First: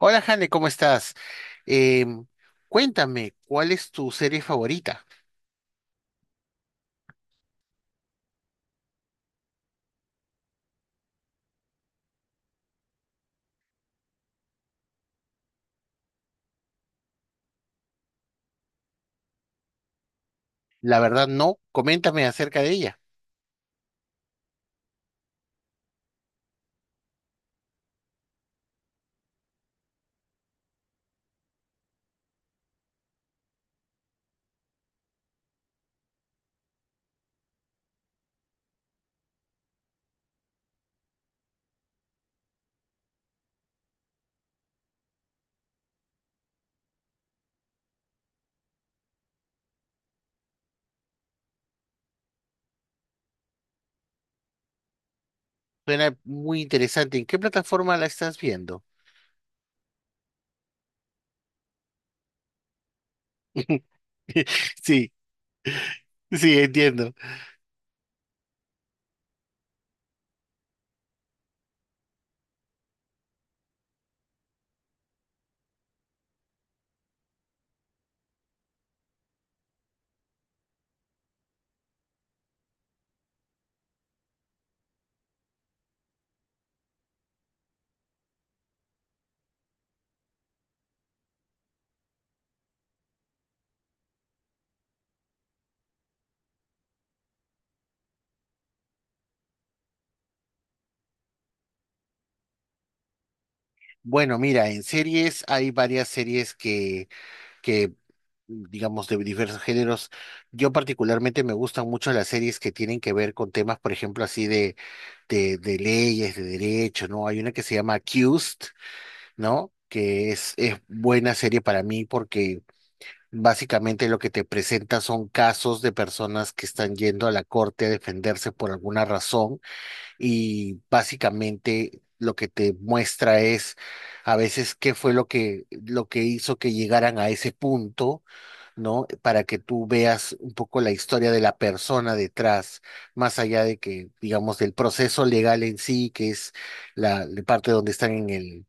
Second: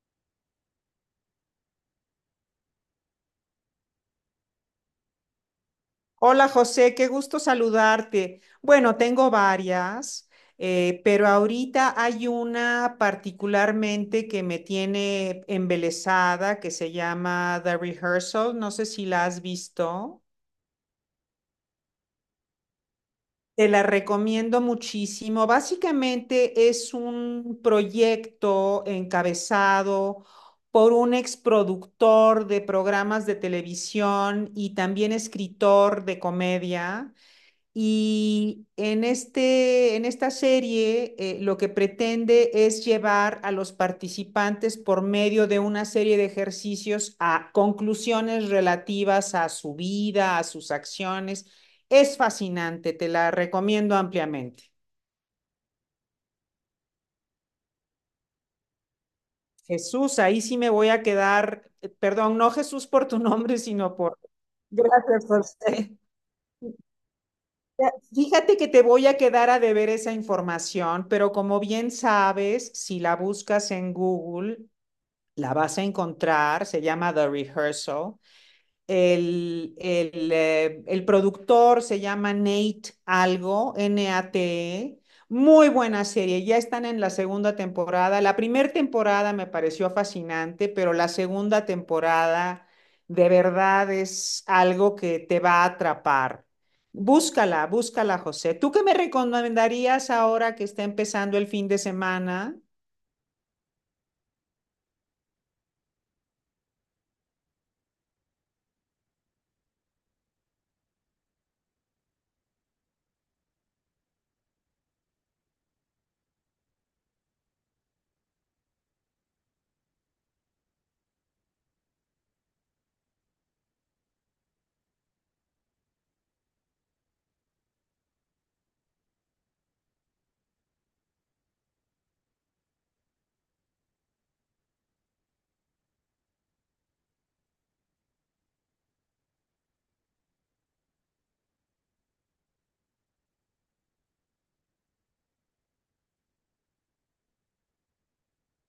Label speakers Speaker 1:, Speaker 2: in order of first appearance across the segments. Speaker 1: Hola, Jane, ¿cómo estás? Em, Cuéntame, ¿cuál es tu serie favorita?
Speaker 2: Hola José, qué gusto saludarte. Bueno, tengo varias, pero ahorita hay una particularmente que me tiene embelesada que se llama The Rehearsal. No sé si la has visto.
Speaker 1: La verdad, no. Coméntame acerca de ella.
Speaker 2: Te la recomiendo muchísimo. Básicamente es un proyecto encabezado por un exproductor de programas de televisión y también escritor de comedia. Y en en esta serie, lo que pretende es llevar a los participantes por medio de una serie de ejercicios a conclusiones relativas a su vida, a sus acciones. Es fascinante, te la recomiendo ampliamente.
Speaker 1: Suena muy interesante. ¿En qué plataforma la estás viendo?
Speaker 2: Jesús, ahí sí me voy a quedar, perdón, no Jesús por tu nombre, sino por...
Speaker 1: Sí,
Speaker 2: Gracias, José.
Speaker 1: sí, entiendo.
Speaker 2: Ya, fíjate que te voy a quedar a deber esa información, pero como bien sabes, si la buscas en Google, la vas a encontrar. Se llama The Rehearsal. El productor se llama Nate Algo, Nate. Muy buena serie, ya están en la segunda temporada. La primera temporada me pareció fascinante, pero la segunda temporada de verdad es algo que te va a atrapar. Búscala, búscala, José. ¿Tú qué me recomendarías ahora que está empezando el fin de semana?
Speaker 1: Bueno, mira, en series hay varias series que digamos, de diversos géneros. Yo particularmente me gustan mucho las series que tienen que ver con temas, por ejemplo, así de leyes, de derecho, ¿no? Hay una que se llama Accused, ¿no? Es buena serie para mí porque básicamente lo que te presenta son casos de personas que están yendo a la corte a defenderse por alguna razón, y básicamente lo que te muestra es, a veces, qué fue lo que hizo que llegaran a ese punto, ¿no? Para que tú veas un poco la historia de la persona detrás, más allá de que, digamos, del proceso legal en sí, que es la parte donde están en el,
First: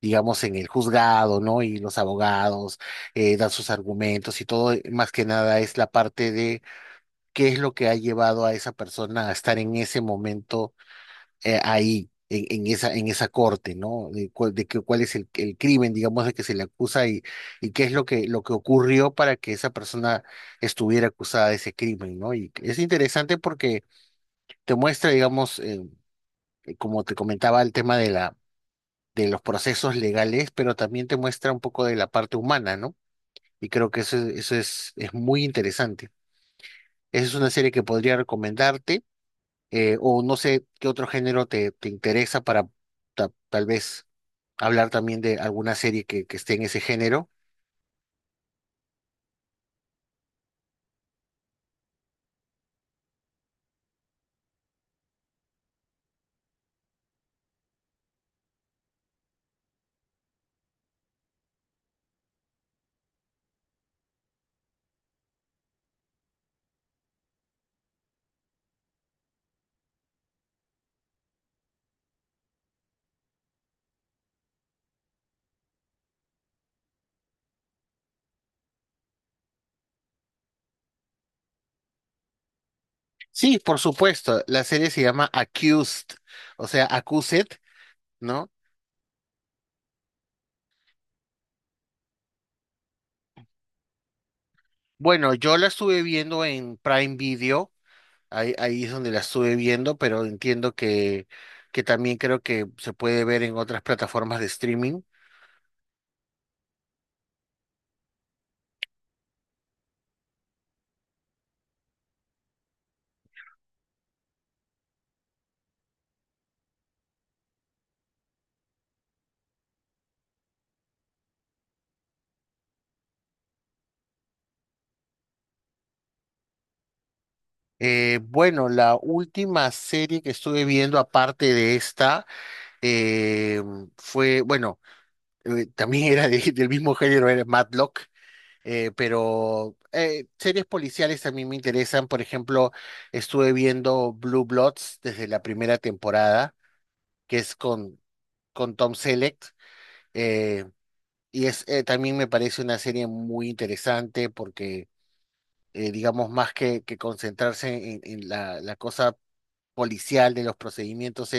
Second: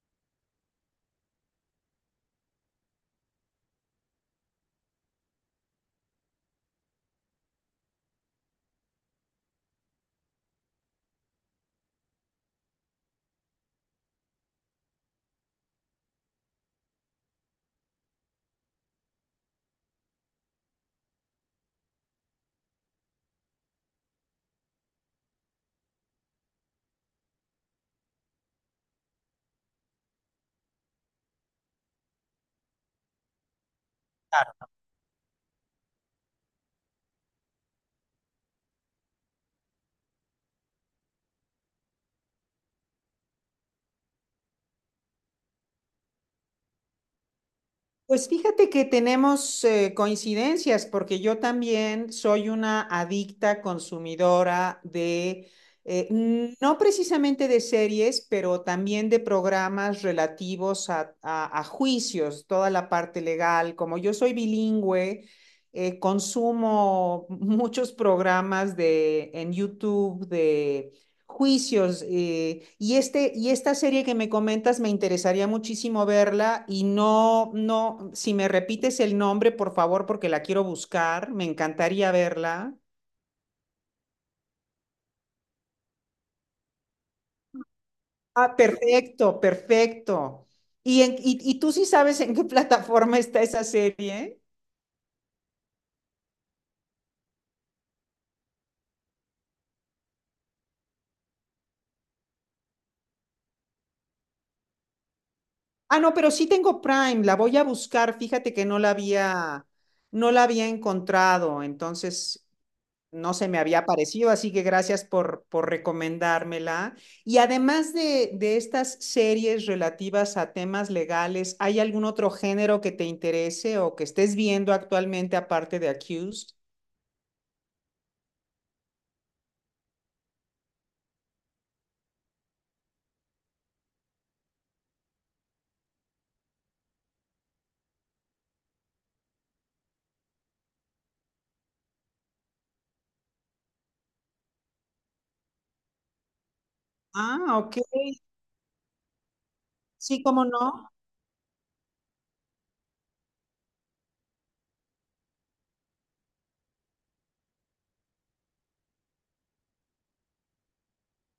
Speaker 1: digamos, en el juzgado, ¿no? Y los abogados, dan sus argumentos y todo. Más que nada es la parte de qué es lo que ha llevado a esa persona a estar en ese momento, ahí. En esa, en esa corte, ¿no? De, cuál es el crimen, digamos, de que se le acusa, y qué es lo que ocurrió para que esa persona estuviera acusada de ese crimen, ¿no? Y es interesante porque te muestra, digamos, como te comentaba, el tema de de los procesos legales, pero también te muestra un poco de la parte humana, ¿no? Y creo que eso es muy interesante. Esa es una serie que podría recomendarte. O no sé qué otro género te interesa para, tal vez hablar también de alguna serie que esté en ese género.
Speaker 2: Pues fíjate que tenemos coincidencias, porque yo también soy una adicta consumidora de, no precisamente de series, pero también de programas relativos a, a juicios, toda la parte legal. Como yo soy bilingüe, consumo muchos programas de, en YouTube juicios. Y, y esta serie que me comentas me interesaría muchísimo verla y no, no, si me repites el nombre, por favor, porque la quiero buscar, me encantaría verla.
Speaker 1: Sí, por supuesto, la serie se llama Accused, o sea, Accused, ¿no?
Speaker 2: Ah, perfecto, perfecto. ¿Y, y tú sí sabes en qué plataforma está esa serie?
Speaker 1: Bueno, yo la estuve viendo en Prime Video. Ahí es donde la estuve viendo, pero entiendo que también creo que se puede ver en otras plataformas de streaming.
Speaker 2: Ah, no, pero sí tengo Prime, la voy a buscar. Fíjate que no la había, no la había encontrado, entonces no se me había parecido, así que gracias por recomendármela. Y además de estas series relativas a temas legales, ¿hay algún otro género que te interese o que estés viendo actualmente aparte de Accused?
Speaker 1: Bueno, la última serie que estuve viendo, aparte de esta, eh, fue, bueno, también era del mismo género, era Matlock. Series policiales también me interesan. Por ejemplo, estuve viendo Blue Bloods desde la primera temporada, que es
Speaker 2: Ah, ok.
Speaker 1: con Tom Selleck.
Speaker 2: Sí, cómo
Speaker 1: eh,
Speaker 2: no.
Speaker 1: Y es, también me parece una serie muy interesante porque, digamos, más que concentrarse en la cosa policial de los procedimientos,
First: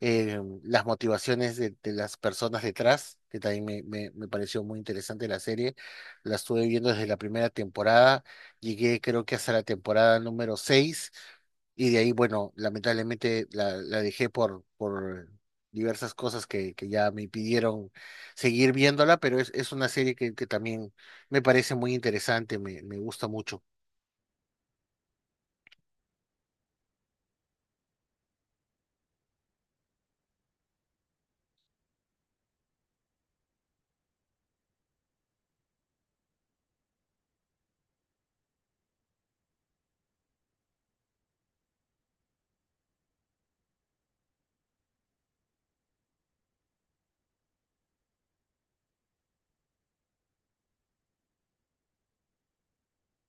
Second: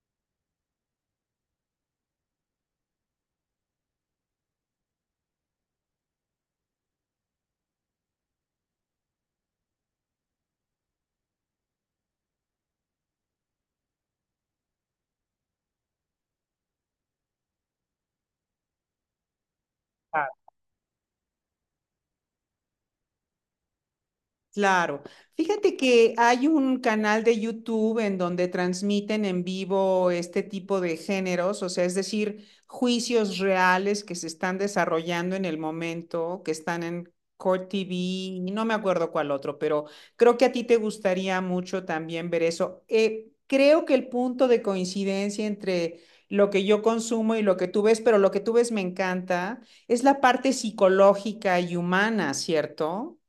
Speaker 1: las motivaciones de las personas detrás, que también me pareció muy interesante la serie. La estuve viendo desde la primera temporada, llegué creo que hasta la temporada número seis, y de ahí, bueno, lamentablemente la dejé por diversas cosas que ya me impidieron seguir viéndola, pero es una serie que también me parece muy interesante, me gusta mucho.
Speaker 2: Claro. Fíjate que hay un canal de YouTube en donde transmiten en vivo este tipo de géneros, o sea, es decir, juicios reales que se están desarrollando en el momento, que están en Court TV, y no me acuerdo cuál otro, pero creo que a ti te gustaría mucho también ver eso. Creo que el punto de coincidencia entre lo que yo consumo y lo que tú ves, pero lo que tú ves me encanta, es la parte psicológica y humana, ¿cierto?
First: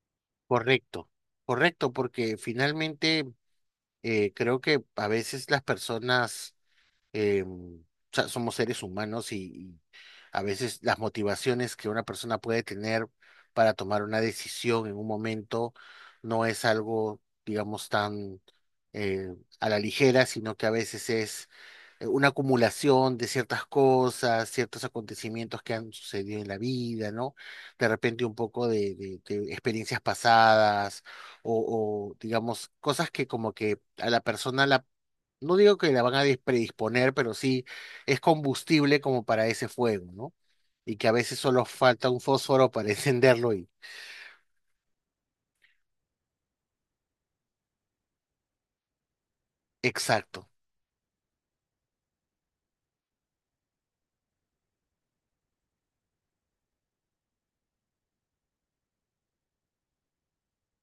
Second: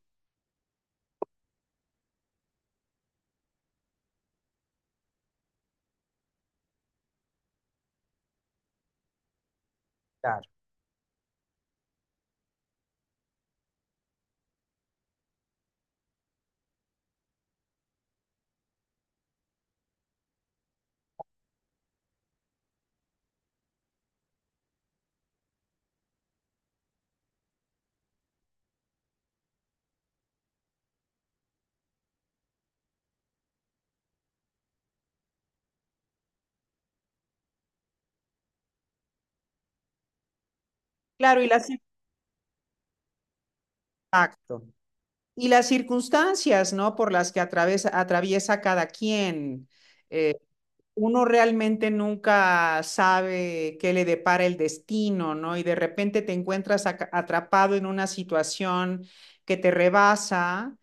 Speaker 1: Correcto, correcto, porque finalmente, creo que a veces las personas, o sea, somos seres humanos, y a veces las motivaciones que una persona puede tener para tomar una decisión en un momento no es algo, digamos, tan, eh, a la ligera, sino que a veces es, una acumulación de ciertas cosas, ciertos acontecimientos que han sucedido en la vida, ¿no? De repente un poco de, de experiencias pasadas, o, digamos, cosas que, como que a la persona la, no digo que la van a predisponer, pero sí es combustible como para ese fuego, ¿no? Y que a veces
Speaker 2: Claro, y
Speaker 1: solo
Speaker 2: las.
Speaker 1: falta un fósforo para encenderlo y
Speaker 2: Exacto. Y las circunstancias, ¿no? Por las que atraviesa, atraviesa cada quien. Eh,
Speaker 1: exacto.
Speaker 2: Uno realmente nunca sabe qué le depara el destino, ¿no? Y de repente te encuentras atrapado en una situación que te rebasa,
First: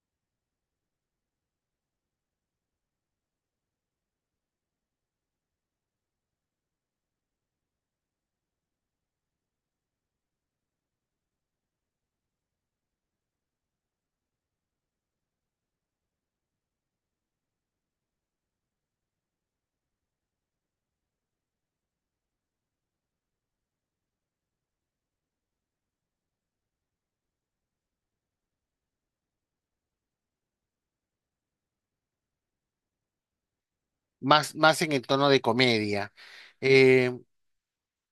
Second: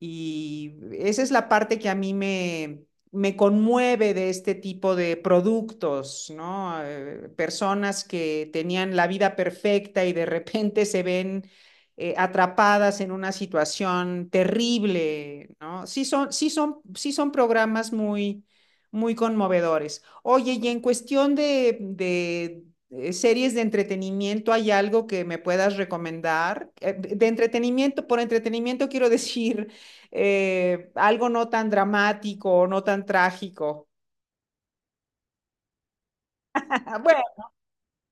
Speaker 2: y esa es la parte que a mí me conmueve de este tipo de productos, ¿no? Personas que tenían la vida perfecta y de repente se ven atrapadas en una situación terrible, ¿no? Sí son, sí son, sí son programas muy, muy conmovedores. Oye, y en cuestión de, series de entretenimiento, ¿hay algo que me puedas recomendar? De entretenimiento, por entretenimiento quiero decir algo no tan dramático, o no tan trágico.
Speaker 1: Más, más en el tono de comedia. Eh,
Speaker 2: Bueno,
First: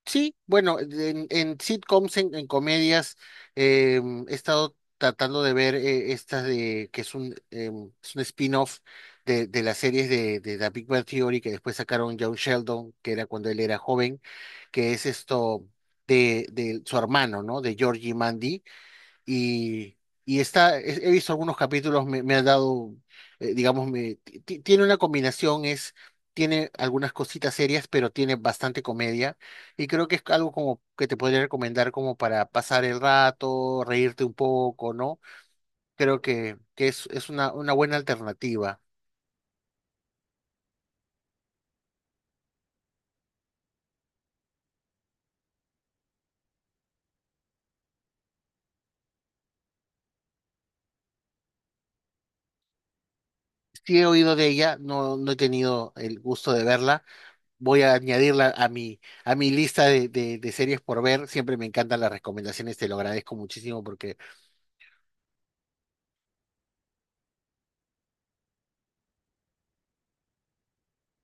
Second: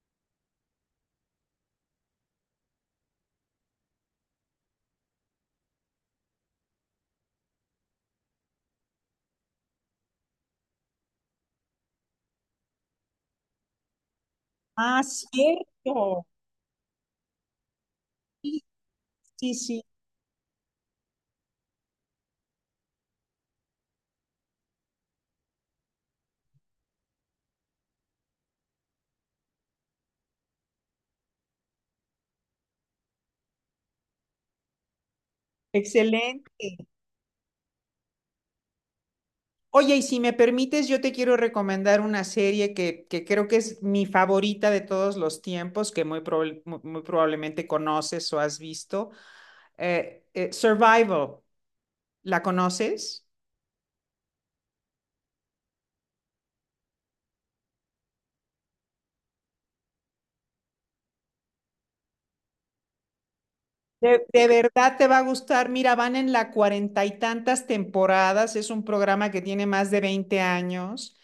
Speaker 1: sí, bueno, en sitcoms, en comedias, eh, he estado tratando de ver, esta de que es un spin-off de las series de The Big Bang Theory, que después sacaron John Sheldon, que era cuando él era joven, que
Speaker 2: ah,
Speaker 1: es esto
Speaker 2: cierto.
Speaker 1: de su hermano, ¿no? De Georgie Mandy.
Speaker 2: Sí, sí, sí,
Speaker 1: Y, y está, he visto algunos capítulos. Me ha dado, digamos, tiene una combinación, es, tiene algunas cositas serias, pero tiene bastante comedia. Y creo que es algo como que te podría recomendar como para pasar el rato, reírte un poco, ¿no? Creo
Speaker 2: excelente.
Speaker 1: que es una buena alternativa.
Speaker 2: Oye, y si me permites, yo te quiero recomendar una serie que creo que es mi favorita de todos los tiempos, que muy, muy probablemente conoces o has visto. Survival, ¿la conoces?
Speaker 1: Sí, he oído de ella. No, no he tenido el gusto de verla, voy a añadirla a mi lista de series por ver. Siempre me encantan las recomendaciones, te lo agradezco muchísimo porque
Speaker 2: De verdad te va a gustar. Mira, van en la 40 y tantas temporadas. Es un programa que tiene más de 20 años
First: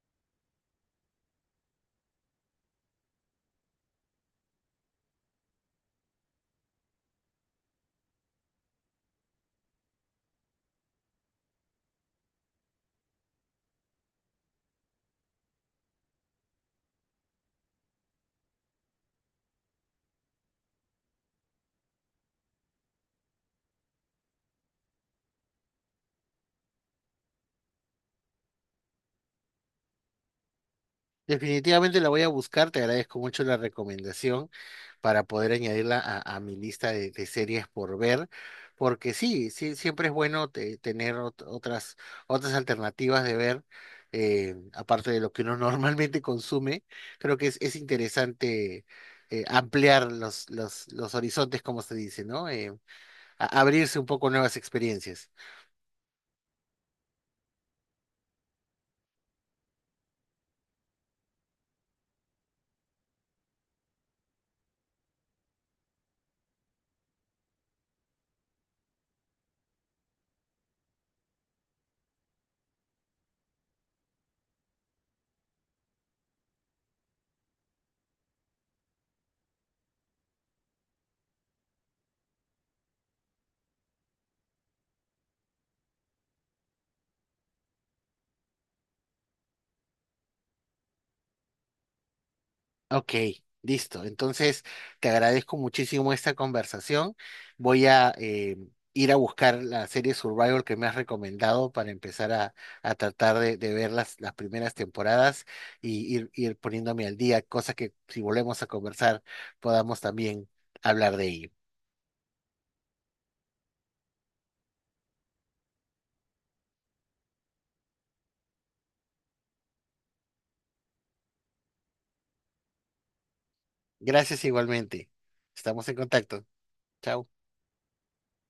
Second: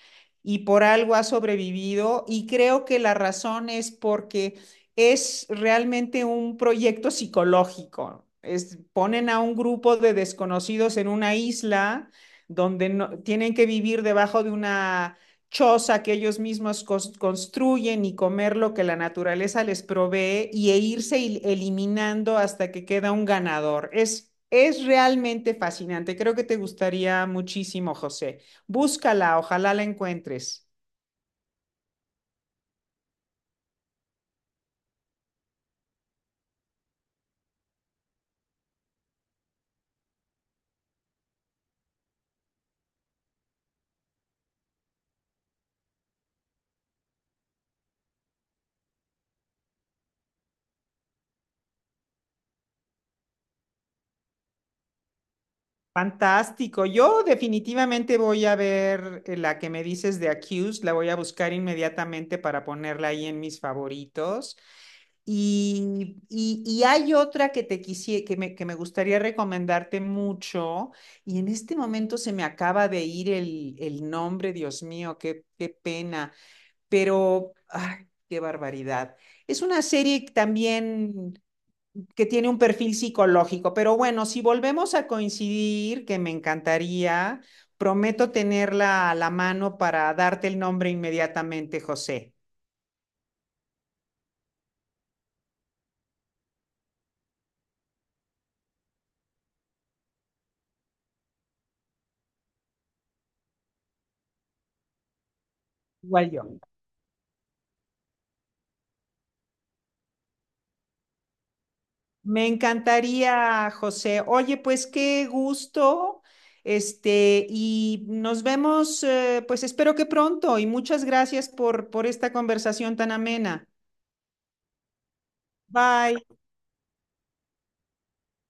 Speaker 2: y por algo ha sobrevivido. Y creo que la razón es porque es realmente un proyecto psicológico. Es, ponen a un grupo de desconocidos en una isla donde no, tienen que vivir debajo de una choza que ellos mismos construyen y comer lo que la naturaleza les provee y e irse eliminando hasta que queda un ganador. Es realmente fascinante. Creo que te gustaría muchísimo, José. Búscala, ojalá la encuentres.
Speaker 1: definitivamente la voy a buscar. Te agradezco mucho la recomendación para poder añadirla a mi lista de series por ver. Porque sí, sí, siempre es bueno tener otras, otras alternativas de ver, aparte de lo que uno normalmente consume. Creo que es interesante, ampliar los horizontes, como se dice, ¿no? Abrirse un poco a nuevas experiencias.
Speaker 2: Fantástico. Yo definitivamente voy a ver la que me dices de Accused, la voy a buscar inmediatamente para ponerla ahí en mis favoritos. Y, y hay otra que te que me gustaría recomendarte mucho, y en este momento se me acaba de ir el nombre, Dios mío, qué, qué pena, pero ay, qué barbaridad. Es una serie también que tiene un perfil psicológico, pero bueno, si volvemos a coincidir, que me encantaría, prometo tenerla a la mano para darte el nombre inmediatamente, José.
Speaker 1: Ok, listo. Entonces, te agradezco muchísimo esta conversación. Voy a, ir a buscar la serie Survivor que me has recomendado para empezar a tratar de ver las primeras temporadas, y
Speaker 2: Igual
Speaker 1: ir
Speaker 2: yo.
Speaker 1: poniéndome al día, cosa que, si volvemos a conversar, podamos también hablar de ello.
Speaker 2: Me encantaría, José. Oye, pues qué gusto. Y nos vemos, pues espero que pronto. Y muchas gracias por esta conversación tan amena.
Speaker 1: Gracias igualmente. Estamos en
Speaker 2: Bye.
Speaker 1: contacto. Chao.